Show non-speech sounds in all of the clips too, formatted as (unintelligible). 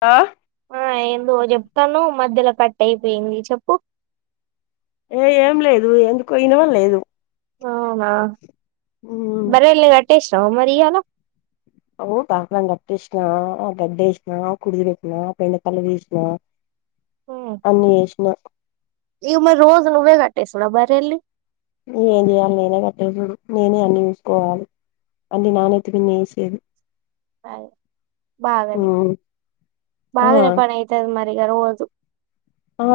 ఆ ఏందుో చెప్తాను మధ్యలో కట్ అయిపోయింది చెప్పు ఏ ఏం లేదు ఎందుకు పోయిన వాళ్ళ లేదు అవునా బర అట్టేష్ రా మరియాల ఓ డాక్ గట్టేిన గడ్ద్ద వసిన కుడుది వకునా పె తల్వి వసిన ఇవ మరి రోజు ను్వే కట్టేస్తడా బరిలి ఏం చేయ్యాలి నేనే కట్టే చడు నేనే అన్ని చూసుకోవాలి అండి ననేే తందిే సేదు బహనే ఆ బహనే పన అయితది మ అగోదు ఆ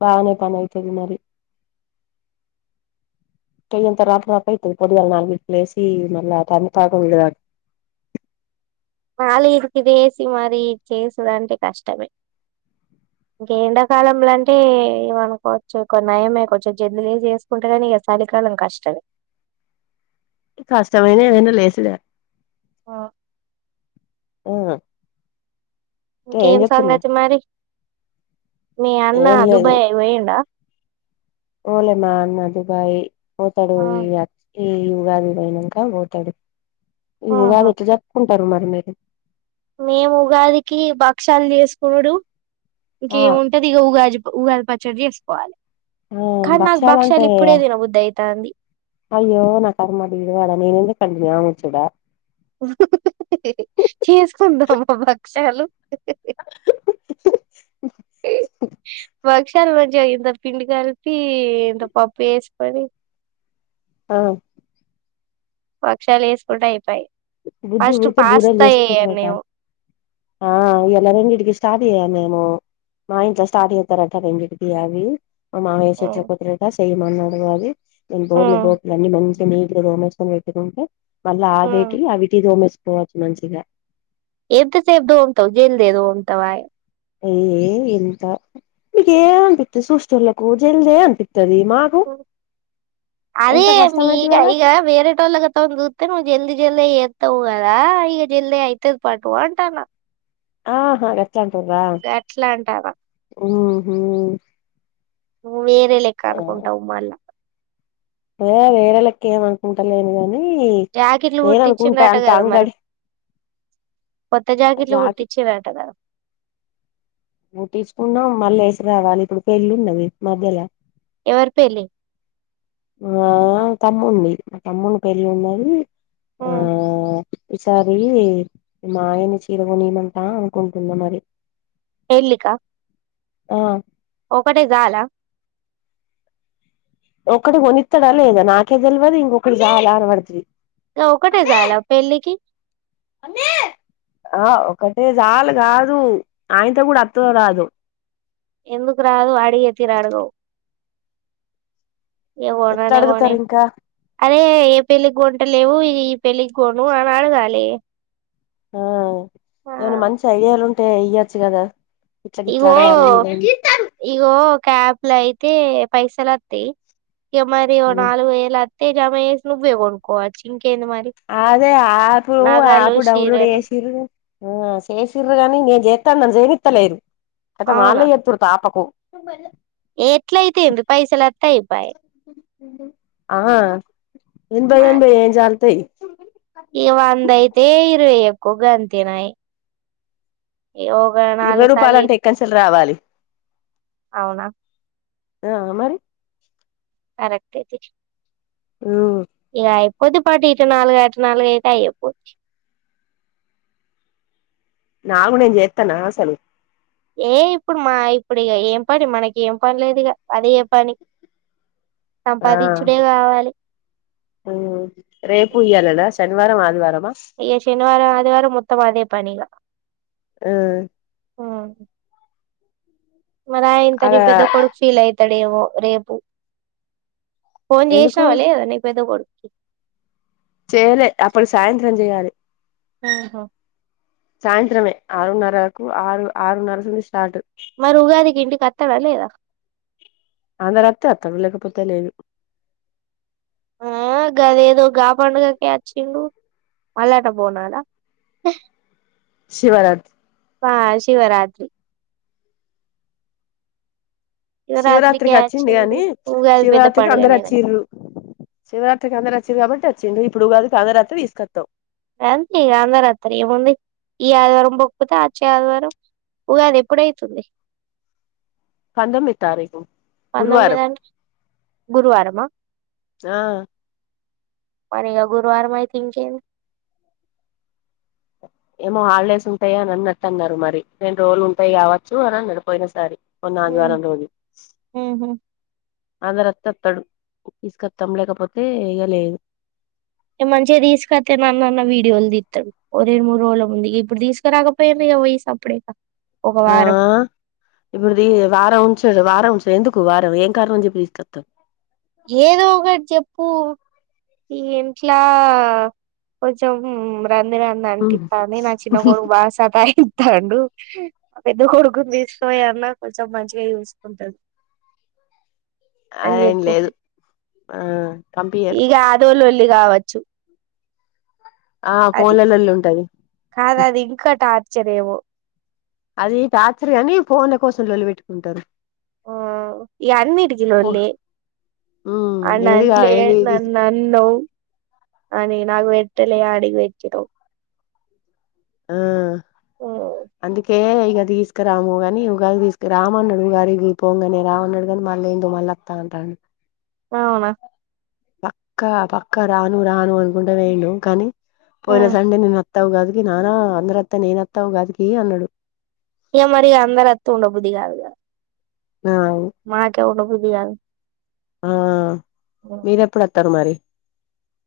బానే పనతుది మరి కంతర్పుప ఇ పడుదాలు నాలుగుీలేేసి నల్ తనతక ఉుదను మాల ఇరికిదేసి మరి ఇది చేసుడాంటే కష్టమే ఇంక ఎండాకాలంలో అంటే ఇ అనుకోవచ్చు నయమే కొచ్చు జద్లు చేసుకుంటే కానీ ఇక సలి ఎాల కష్టం కష్టటమైన అనా లేస్ ఆ ఆఓ ఇంకేం సంగతిి మరి మీ అన్న ఏం లేదు దుబాయ్ అ పోయండా ఓలే మా అన్న దుబాయి ఓతాడు ఆ. ఏ ఉగాది ఇదయినాక పోతాడు ఈ ఆహా ఉగాది ఇట్లా చెప్పుకుంటారు మరి మీరు మేము ఉగాదికి భక్ష్యాలు చేసుకున్నాడు ఆ ఇంకేముంటది ఇక ఉగాది ఉగాది పచ్చడి చేసుకోవాలి ఆ కానీ నాకు భక్షాలంటే భక్ష్యాలు ఇప్పుడేదిన బుద్ధ అవుతంది అయ్యో నా కరమాడి ఇడువ అాల ననుంది కళని అ ముచ్చుడా చేసుకుందామా భక్షాలు బ చాల మంచి ఇంత పిండి కలిపి ఇంత పప్పు వేసుకొని ఆ పక్షాలు వేసుకుంటా అయిపోయి బుద్ధి ఉడితే బూర చేస్తా నేను ఎంకిస్త స్టార్ట్ అయ్య మేము మా ఇంట్లో స్టార్ట్ అవుతారట రెంజకికి అవి మామయ చెట్లు కుతురట చెయ్యమన్నా అడు అది నేను బోర్లు బోట్లు అన్ని మంచి నీటిలో రోమేసుకొని పెట్టుకుంటే మళ్ళా ఆ వీటి అవిటి రోమేసుకోవచ్చు మంచిగా ఎబ్ త స ఎబ్దు తవు జల్దదుమ్ తయ అయ్యే ఎంత ఇగే అన్పితి సూష్టిల్లకుజల్దే అన్పి ఓ అదే ఎంత కష్టమైతది ఈగ ఆడ ఈగ వేరే టోల్గా తందతే నువ్వు జల్ద జల్ద తవుదా ఈ జిల్ అయితుది పాటు అంటానా ఆహా గచ్చాంటురా గట్లా అంటానా ఉహు నువ్వు వేరే లెక్క అనుకుంటావు మళ్ళా అ వేర లక్క ఏం అనుకుంటా లేదు గాని జాకెట్లు నేను కుట్టించి అనుకుంటా అంటా అంత కదా మరి అంగడి కొత్త జాకెట్లు జాకి కుట్టించి అంట కదా తీసుకున్నాం మళ్ళీ వేసి రావాలి ఇప్పుడు పెళ్ళి ఉన్నది మధ్యలో ఎవరి పెళ్ళి ఆ తమ్ముడి మా తమ్ముడి పెళ్ళి ఉన్నది ఆ ఈసారి మా ఆయని చీర కొనియమంటా అనుకుంటున్నా మరి పెళ్లి కా ఆ ఒకటి చాలా ఒక్కటి కొనిస్తాడా లేదా నాకే తెలియదు ఇంకొకటి కావాలా అని పడుతది ఒ ఒకటే చాల పెళ్లికి (inaudible) ఆ ఒకటే చాలు కాదు ఆయనతో కూడా వత్తదో రాదో ఎందుకు రాదు అడిగే తీరు అడగవు ఎట్లా ఏగోడానేగనే అడుగుతారు ఇంకా అరే ఏ పెళ్లికి గొంట లేవు ఈ పెళ్లికి కొను అని అడగాలే ఆమ్ ఏమన్నా మంచి ఐడియా లుంటే అయ్యొచ్చు కదా ఇట్లా గిట్లా ఇగో అడగాలి ఇదని ఇగో క్యాప్ ఇలా అయితే పైసలు వస్తాయి ఇక మరి ఓ ఉమ్. నాలుగు వేల తేజాస్ నువ్వే కోనుకోవాలి అదే ఆప్ నగలు ఆప్ డౌన్లోడ్ చీరలు చేసిర్ర చేసర్రు గాని నే జ తను నన్ను జీవిత్తలేదు అద మాలయ్యత్తూరు తపకు ఎట్లాయితే పైస లేతాయ పోయే ఆ ఎం భయ ఏని భయ ఏం చాలతయి ఇక వంద అయితే ఇరవై ఎక్కువగా అ తినయి ఇరవై రూపాయల సార్లు ఇ అంటే ఇంకా చిల్ల రావాలి అవునా ఆ మరి కర్కెక్ట్ ఏ ఆమ్ కొద్దిపాటి ఇటు నాలుగు అటు నాలుగు అయితే అయ్యపోవచ్చు నాలుగు నేను చేత్తనా అసలు ఏ ఇప్పుడు మా ఇప్పుడుక ఏం పని మనకి ఏం పని లేదుక అది ఏ పని ఆ సంపాదించుడే కావాలి రేపు ఇయ్యలేనా శనివారం ఆదివారం అయ్య శనివారం ఆదివారం మొత్తం అదే పనిక ఉమ్ మరి ఇంత నీ అలా పెద్ద కొడుకు ఫీల్ అవుతాడేమో రేపు ఫోన్ ఎందుకు చేసినవా లేదా నీ పెద్ద కొడుక్కి చేయలే అప్పుడు సాయంత్రం చెయాలి ఆహా సాయంత్రమే ఆరున్నర ఆరు ఆరున్నర సంచి స్టార్ట్ మరి ఉగాదికి ఇంటికి వత్తాడా లేడా అందరు వస్తే వత్తడు లేకపోతే లేదు ఆ గదెదో గా పండుగకె వచ్చిండు మల్లన్న బోనాలా శివరాత్ ఆ శివరాత్రి శివరాత్రికే శివరాత్రికి వచ్చింది అచ్చిండు గాని ఉగాది పెద్ద శివరాత్రికి అందరు పండుగనేనా వచ్చిరు శివరాత్రికి అందరు వచ్చిరు కాబట్టి వచ్చిండు ఇప్పుడు ఉగాదికి అందరు వత్తే తీసుకొత్తమ్ అంతే ఇగ అందరు వత్తరు ఏముంది ఈ ఆదివారం పోక్పొతే అ వచ్చే ఆదివారం ఉగాది ఎప్పుడైతుంది పందొమ్మిది తారీకు పంతొమ్మిది గురువారం అంటే గురువారమా ఆ మరి ఇగా గురువారం అయితే ఇంకేంది ఏమో హాలిడేస్ ఉంటాయాని అని అనట్టు అన్నారు మరి రెండ్ రోజులు ఉంటాయి కావచ్చు అని అన్నడు పోయిన సారి మొన్న ఉమ్ ఆదివారం రోజు ఉహు అందరు వత్తే వత్తడు తీసుకత్తం లేకపోతే ఇగ లేదు మంచిగా తీసుకొత్తే నన్ననా వీడియోలు తిత్తరు ఒ రెండు మూరోల ముందు ఇగ ఇప్పుడు తీసుకురాకపోయిళ్ళు ఇగ తీసుకపోయి సప్పుడేక ఒక ఆ వారం ఇప్పుడు ది వారం (unintelligible) వారం ఉచ్ ఎందుకు వారం ఏం కారణం చెప్పి తిస్కోత్తవ్ ప్పు ఈ ఇంట్లా కొంచెం రంది రంది అనిపితాంది నా చిన్న కొడుకు బాగా సతాయిత్తండు మా పెద్ద కొడు కొడుకును తీస్కపోయన్న కొంచెం మంచిగా చూసుకుంటది అదేం లేదు ఆ పంపియ్యరు ఇగ ఆదో లోల్లి కావచ్చు ఆ ఫోన్ల లొల్లి ఉంటది కాదది ఇంకా టర్చర్ ఏమో అది టచర్ గని ఫోన్ల కోసం లొల్లి పెట్టుకుంటరు ఓ ఇయన్నిటికి లొల్లే ఉమ్ ఏదిగా ఆనన్లే ఏది ఇది నన్ను అన్నవ్ అని నాకు పెట్టలే ఆడికి పెట్టినవ్ ఆ మ్మ్ అందుకే ఇగ తీసుకురాముగని ఉగాది తీసుక రామ్ అన్నాడు ఉగాదికి పోంగనే రామ్ అన్నాడు గనీ మళ్ళ ఏందో మళ్ళ వత్త అంట అన్ అవునా పక్కా పక్క రాను రాను అనుకుంట పోయిండు కని పోయిన మ్మ్ సండే నిన్న వత్త ఉగాదికి నాన్న అందరు వత్తె నేనత్తా ఉగాదికి అన్నడు ఇగ మరి అందరు వత్తె ఉండబుద్ది కాదుగ ఆ మాకె ఉండబుద్ది గాదు ఆ మీరెప్పుడు వత్తరు మరి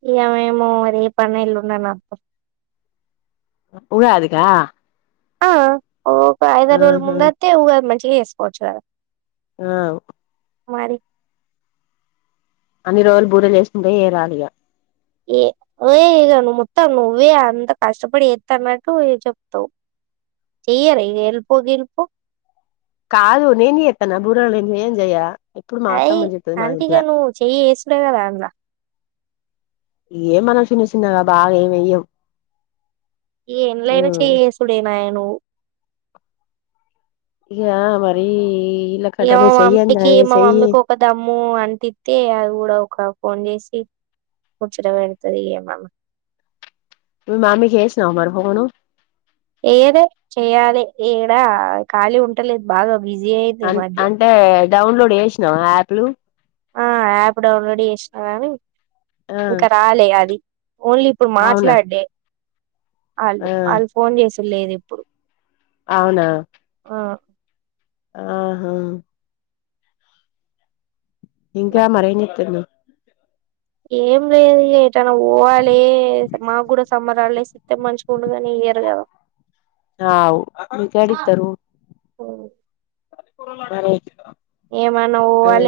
ఇగ మేము రేపన్న ఎల్లుండన్న వ ఉగాది కా ఆ ఒక ఐదా రోల ముందు వత్తె మంచిగా చేసుకోవచ్చు కదా ఆవ్ మరి అన్ని రోలు బూరెలు చేసుకుంటే ఇగ రాదు ఇగ ఏ ఒయే ఇగ నువ్ మొత్తం నువ్వే అంత కష్టపడి చెత్తన్నట్టు ఇగ చెప్తావ్ చెయ్యారా ఇగ హెల్పో గ్లీపో కాదు నేన్ చెత్తనా బురెలు నేన్ (inaudible) చెయ్య ఎప్పుడు మా ప్రైయి అత్తమ్మ చెత్తది మా అంటి ఇగ ఇంట్ల నువ్వు చెయ్యి ఏసుడే కదా అన్లా ఏ మనం చిన్న చిన్నగా బాగా ఏమియ్యం ఇగ ఎన్లైనా చేయేసుడేనాయ నువు ఇగా మరీ ఇగ మా మమ్మీకి మా మమ్మీకి ఒక దమ్ము అంటిత్తే అది కూడా ఒక ఫోన్ చేసి ముచ్చట పెడుతది ఇయమ్మ మీ మమ్మీకి చేసినవా మరి ఫోను. చేయలే చెయాలి ఏడా ఖాళీ ఉంటలేదు బాగా బిజీ అయింది ఈ అం మధ్య అంటే డౌన్లోడ్ చేసినవా ఆప్లు. ఆ యాప్ డౌన్లోడ్ చేసిన గాని ఆ ఇంక రాలే అది. ఓన్లీ ఇప్పుడు అవునా మాట్లాడుడే. ఆళ్ళు ఆ ఆళ్ళు ఫోన్ చేసుడు లేదు ఇప్పుడు. అవునా. ఆ ఆ హాఁ ఇంకా అట్లా మరేంజేత్తురు? ఏం లేదు ఏటనా పోవాలే, మాకు కూడా సమ్మర్ ఆల్డేస్ ఇత్తే మంచిగ ఉండు గాని ఇయ్యరు గదా. ఆఁ మీకేడిత్తరు. మ్ మరే ఏమన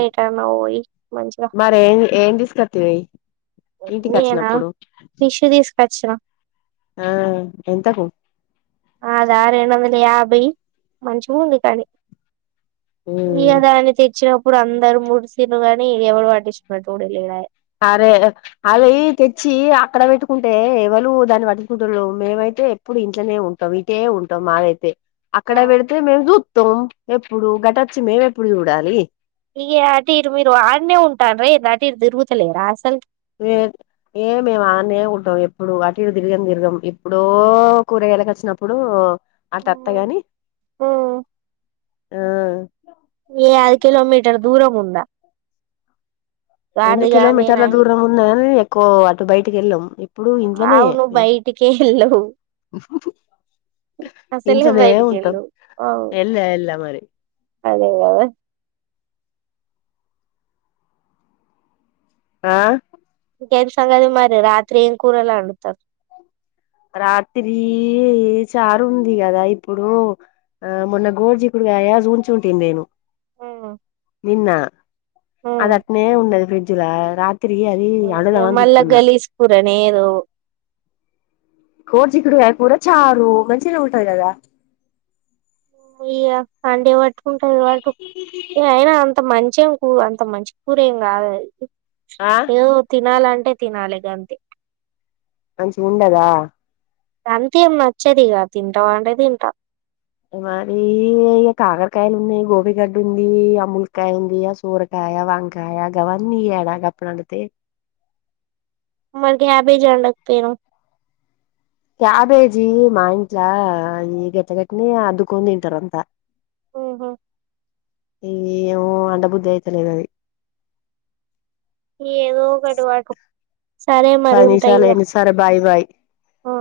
ఎటన వోయి మంచిగ మరేం (unintelligible) ఇంటికి నేనా వచ్చినప్పుడు ఫిష్ తీసుకొచ్చిన. ఆఁ ఎంతకు? అదా రెండు వందల యాభై మంచిగ ఉంది కాని. ఇగ దానికి తెచ్చె ప్పుడు అందరు ముడిసిండ్రు గాని ఎవడు వాటించుకునెటోడే లేడాయే. అరే అవి తెచ్చి అక్కడ పెట్టుకుంటే ఎవళు దాన్ని పట్టిచుకుంటులు మేమై తే ఎప్పుడు ఇంట్లనే ఉంటం, ఇటే ఉంటం మావైతే అక్కడ వెడితే మేము జూత్తం ఎప్పుడు గటొచ్చి మేమెప్పుడు చూడాలి. ఇగ అటు ఇటు మీరు ఆడ్నే ఉంటాండ్రా ఏంది అటు ఇటు తిరుగుతలేరా అసల్ లేదు ఏ మేము ఆనే ఉంటం ఎప్పుడు అటు తిరుగం గిరుగం ఎప్పుడో కూరగాయలకు వచ్చినప్పుడూ అటత్త అసలు గానీ ఆఁ ఈ అది కిలోమీటర్ దూరం ఉంద? ఎన్ని నేనా కిలోమీటర్ల దూరం ఉన్న గాని ఎక్కువ అటు బయటికి వెళ్ళం ఎ ప్పుడు ఇంట్లనే అవు నువ్వు మేం బయటికే వెళ్ళవు అసలే ఇంట్లనే బయటికి ఉంటం వెళ్ళవు అవు ఎళ్ళ వెళ్ళ మరి అదే కదా ఆఁ ఇంకేం సంగతి మరి రాత్రి ఏం కూరలండుతరు రాత్రీ చారు ఉంది కదా ఇప్పుడు ఆ మొన్న గోడ్చికుడుగాయా చుంచింటి నేను మ్మ్ నిన్న అది అట్నే ఉన్నది ఫ్రిడ్జ్లా రాత్ తిరిగి అది ఇగ అడుగుదం అని మళ్ళా జూతున్న గలీజ్ కూరనే ఏదో కోడ్చిక్కుడుగాయ కూర చారు మంచిగనే ఉంటది కదా. ఇగ సండే పట్టుకుంటది పటు ఇగ అయినా అంత మంచేం కూ అంత మంచి కూర ఏం కాదు అది ఆ ఏదో నాలంటే తినాలి గంతే మంచిగ ఉండదా! అంతేం నచ్చదిగ తింటవా అంటే తింట మరి ఇ కాకరకాయాలు ఉన్నాయి గోబీగడ్డ ఉంది ఆ ములికాయ ఉంది ఆ సూరకాయ కాయా వంకాయ గవన్ని ఇయాల గప్పుడు వండితే మరి క్యాబేజ్ ఉండకపోయినావు క్యాబేజీ మా ఇంట్ల ఈ గట్ట గట్టనే అద్దుకొని తింటారు అంతా ఊహ ఈ ఏమో వండబుద్ధి అయితలేదు అది ఈ ఏదో ఒకటి పాకు సరే మరి పది ఉంటా నిమిషాలు ఇగ అయింది సరే బాయ్ బాయ్ ఆ